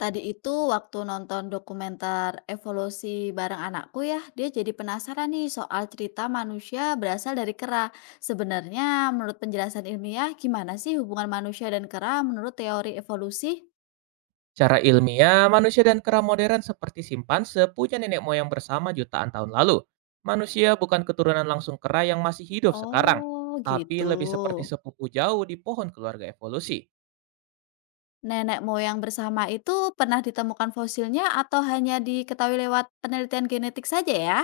Tadi itu waktu nonton dokumenter evolusi bareng anakku ya, dia jadi penasaran nih soal cerita manusia berasal dari kera. Sebenarnya menurut penjelasan ilmiah, gimana sih hubungan manusia dan kera menurut teori evolusi? Secara ilmiah, manusia dan kera modern seperti simpanse punya nenek moyang bersama jutaan tahun lalu. Manusia bukan keturunan langsung kera yang masih hidup sekarang, Oh tapi gitu. lebih seperti sepupu jauh di pohon keluarga evolusi. Nenek moyang bersama itu pernah ditemukan fosilnya atau hanya diketahui lewat penelitian genetik saja ya?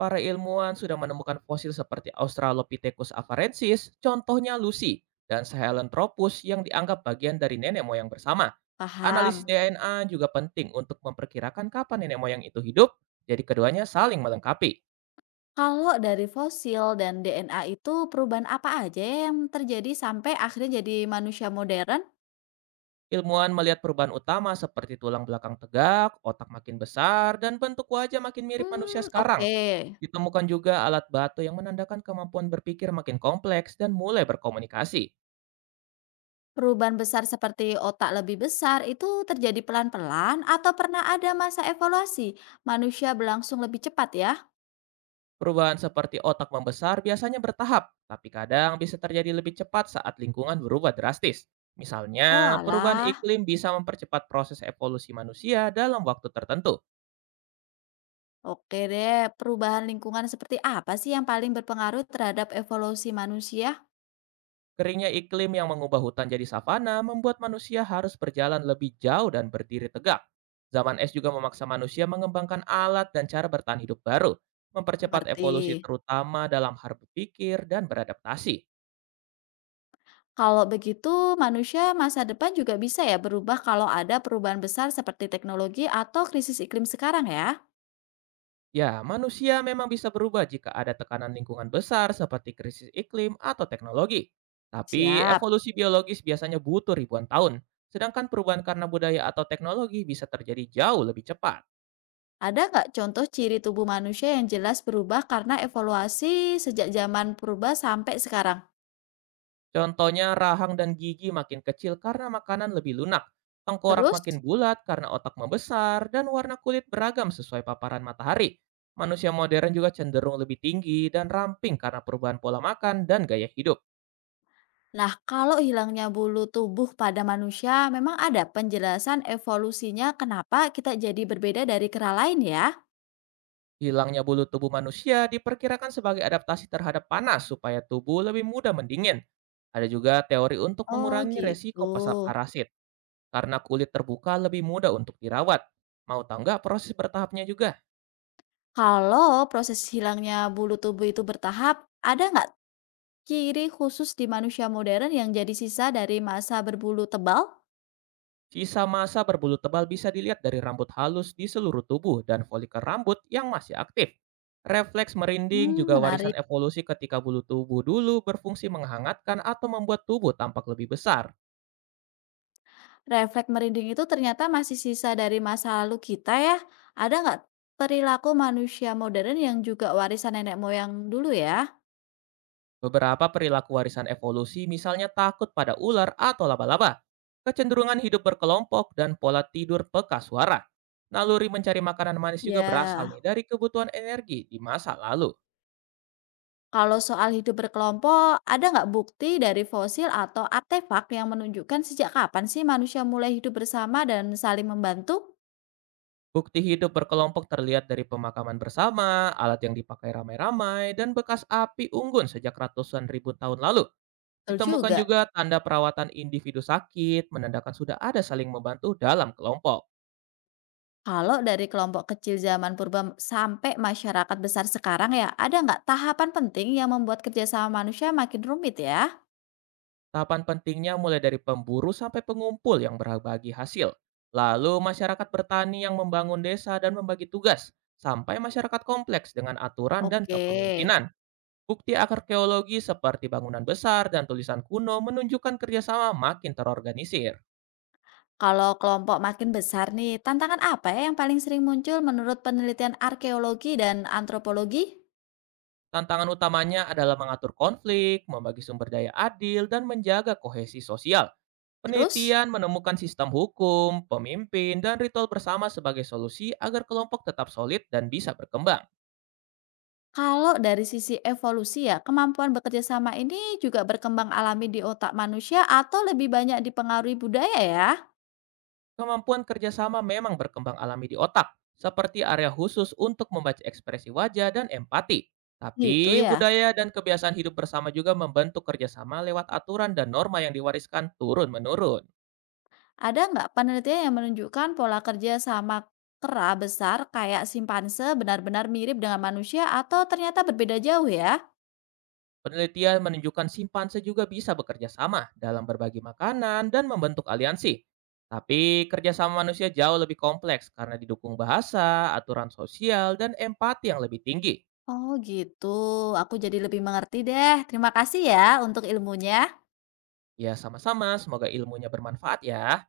Para ilmuwan sudah menemukan fosil seperti Australopithecus afarensis, contohnya Lucy, dan Sahelanthropus yang dianggap bagian dari nenek moyang bersama. Paham. Analisis DNA juga penting untuk memperkirakan kapan nenek moyang itu hidup, jadi keduanya saling melengkapi. Kalau dari fosil dan DNA itu perubahan apa aja ya yang terjadi sampai akhirnya jadi manusia modern? Ilmuwan melihat perubahan utama seperti tulang belakang tegak, otak makin besar, dan bentuk wajah makin mirip manusia Hmm, sekarang. oke. Ditemukan juga alat batu yang menandakan kemampuan berpikir makin kompleks dan mulai berkomunikasi. Perubahan besar seperti otak lebih besar itu terjadi pelan-pelan atau pernah ada masa evaluasi? Manusia berlangsung lebih cepat ya? Perubahan seperti otak membesar biasanya bertahap, tapi kadang bisa terjadi lebih cepat saat lingkungan berubah drastis. Oh Misalnya, perubahan alah, iklim bisa mempercepat proses evolusi manusia dalam waktu tertentu. oke deh. Perubahan lingkungan seperti apa sih yang paling berpengaruh terhadap evolusi manusia? Keringnya iklim yang mengubah hutan jadi savana membuat manusia harus berjalan lebih jauh dan berdiri tegak. Zaman es juga memaksa manusia mengembangkan alat dan cara bertahan hidup baru, mempercepat Ngerti. evolusi terutama dalam hal berpikir dan beradaptasi. Kalau begitu, manusia masa depan juga bisa ya berubah kalau ada perubahan besar seperti teknologi atau krisis iklim sekarang ya? Ya, manusia memang bisa berubah jika ada tekanan lingkungan besar seperti krisis iklim atau teknologi. Tapi Siap. evolusi biologis biasanya butuh ribuan tahun, sedangkan perubahan karena budaya atau teknologi bisa terjadi jauh lebih cepat. Ada nggak contoh ciri tubuh manusia yang jelas berubah karena evaluasi sejak zaman purba sampai sekarang? Contohnya rahang dan gigi makin kecil karena makanan lebih lunak, tengkorak Terus, makin bulat karena otak membesar, dan warna kulit beragam sesuai paparan matahari. Manusia modern juga cenderung lebih tinggi dan ramping karena perubahan pola makan dan gaya hidup. nah kalau hilangnya bulu tubuh pada manusia, memang ada penjelasan evolusinya kenapa kita jadi berbeda dari kera lain ya? Hilangnya bulu tubuh manusia diperkirakan sebagai adaptasi terhadap panas supaya tubuh lebih mudah mendingin. Ada juga teori untuk Oh mengurangi gitu. resiko pasar parasit karena kulit terbuka lebih mudah untuk dirawat. Mau tahu nggak proses bertahapnya juga? Kalau proses hilangnya bulu tubuh itu bertahap, ada nggak ciri khusus di manusia modern yang jadi sisa dari masa berbulu tebal? Sisa massa berbulu tebal bisa dilihat dari rambut halus di seluruh tubuh dan folikel rambut yang masih aktif. Refleks merinding Hmm, juga menarik. warisan evolusi ketika bulu tubuh dulu berfungsi menghangatkan atau membuat tubuh tampak lebih besar. Refleks merinding itu ternyata masih sisa dari masa lalu kita ya. Ada nggak perilaku manusia modern yang juga warisan nenek moyang dulu ya? Beberapa perilaku warisan evolusi misalnya takut pada ular atau laba-laba, kecenderungan hidup berkelompok, dan pola tidur peka suara. Naluri mencari makanan manis juga berasal Ya, nih dari kebutuhan energi di masa lalu. kalau soal hidup berkelompok, ada nggak bukti dari fosil atau artefak yang menunjukkan sejak kapan sih manusia mulai hidup bersama dan saling membantu? Bukti hidup berkelompok terlihat dari pemakaman bersama, alat yang dipakai ramai-ramai, dan bekas api unggun sejak ratusan ribu tahun lalu. Betul Ditemukan juga. juga tanda perawatan individu sakit, menandakan sudah ada saling membantu dalam kelompok. Kalau dari kelompok kecil zaman purba sampai masyarakat besar sekarang ya, ada nggak tahapan penting yang membuat kerjasama manusia makin rumit ya? Tahapan pentingnya mulai dari pemburu sampai pengumpul yang berbagi hasil. Lalu masyarakat bertani yang membangun desa dan membagi tugas, sampai masyarakat kompleks dengan aturan dan Oke, kepemimpinan. Bukti arkeologi seperti bangunan besar dan tulisan kuno menunjukkan kerjasama makin terorganisir. kalau kelompok makin besar nih, tantangan apa ya yang paling sering muncul menurut penelitian arkeologi dan antropologi? Tantangan utamanya adalah mengatur konflik, membagi sumber daya adil, dan menjaga kohesi sosial. Terus, Penelitian menemukan sistem hukum, pemimpin, dan ritual bersama sebagai solusi agar kelompok tetap solid dan bisa berkembang. kalau dari sisi evolusi ya, kemampuan bekerja sama ini juga berkembang alami di otak manusia atau lebih banyak dipengaruhi budaya ya? Kemampuan kerjasama memang berkembang alami di otak, seperti area khusus untuk membaca ekspresi wajah dan empati. Gitu Tapi ya. budaya dan kebiasaan hidup bersama juga membentuk kerjasama lewat aturan dan norma yang diwariskan turun-menurun. Ada nggak penelitian yang menunjukkan pola kerja sama kera besar kayak simpanse benar-benar mirip dengan manusia atau ternyata berbeda jauh ya? Penelitian menunjukkan simpanse juga bisa bekerja sama dalam berbagi makanan dan membentuk aliansi. Tapi kerjasama manusia jauh lebih kompleks karena didukung bahasa, aturan sosial, dan empati yang lebih tinggi. Oh gitu, aku jadi lebih mengerti deh. Terima kasih ya untuk ilmunya. Ya sama-sama, semoga ilmunya bermanfaat ya.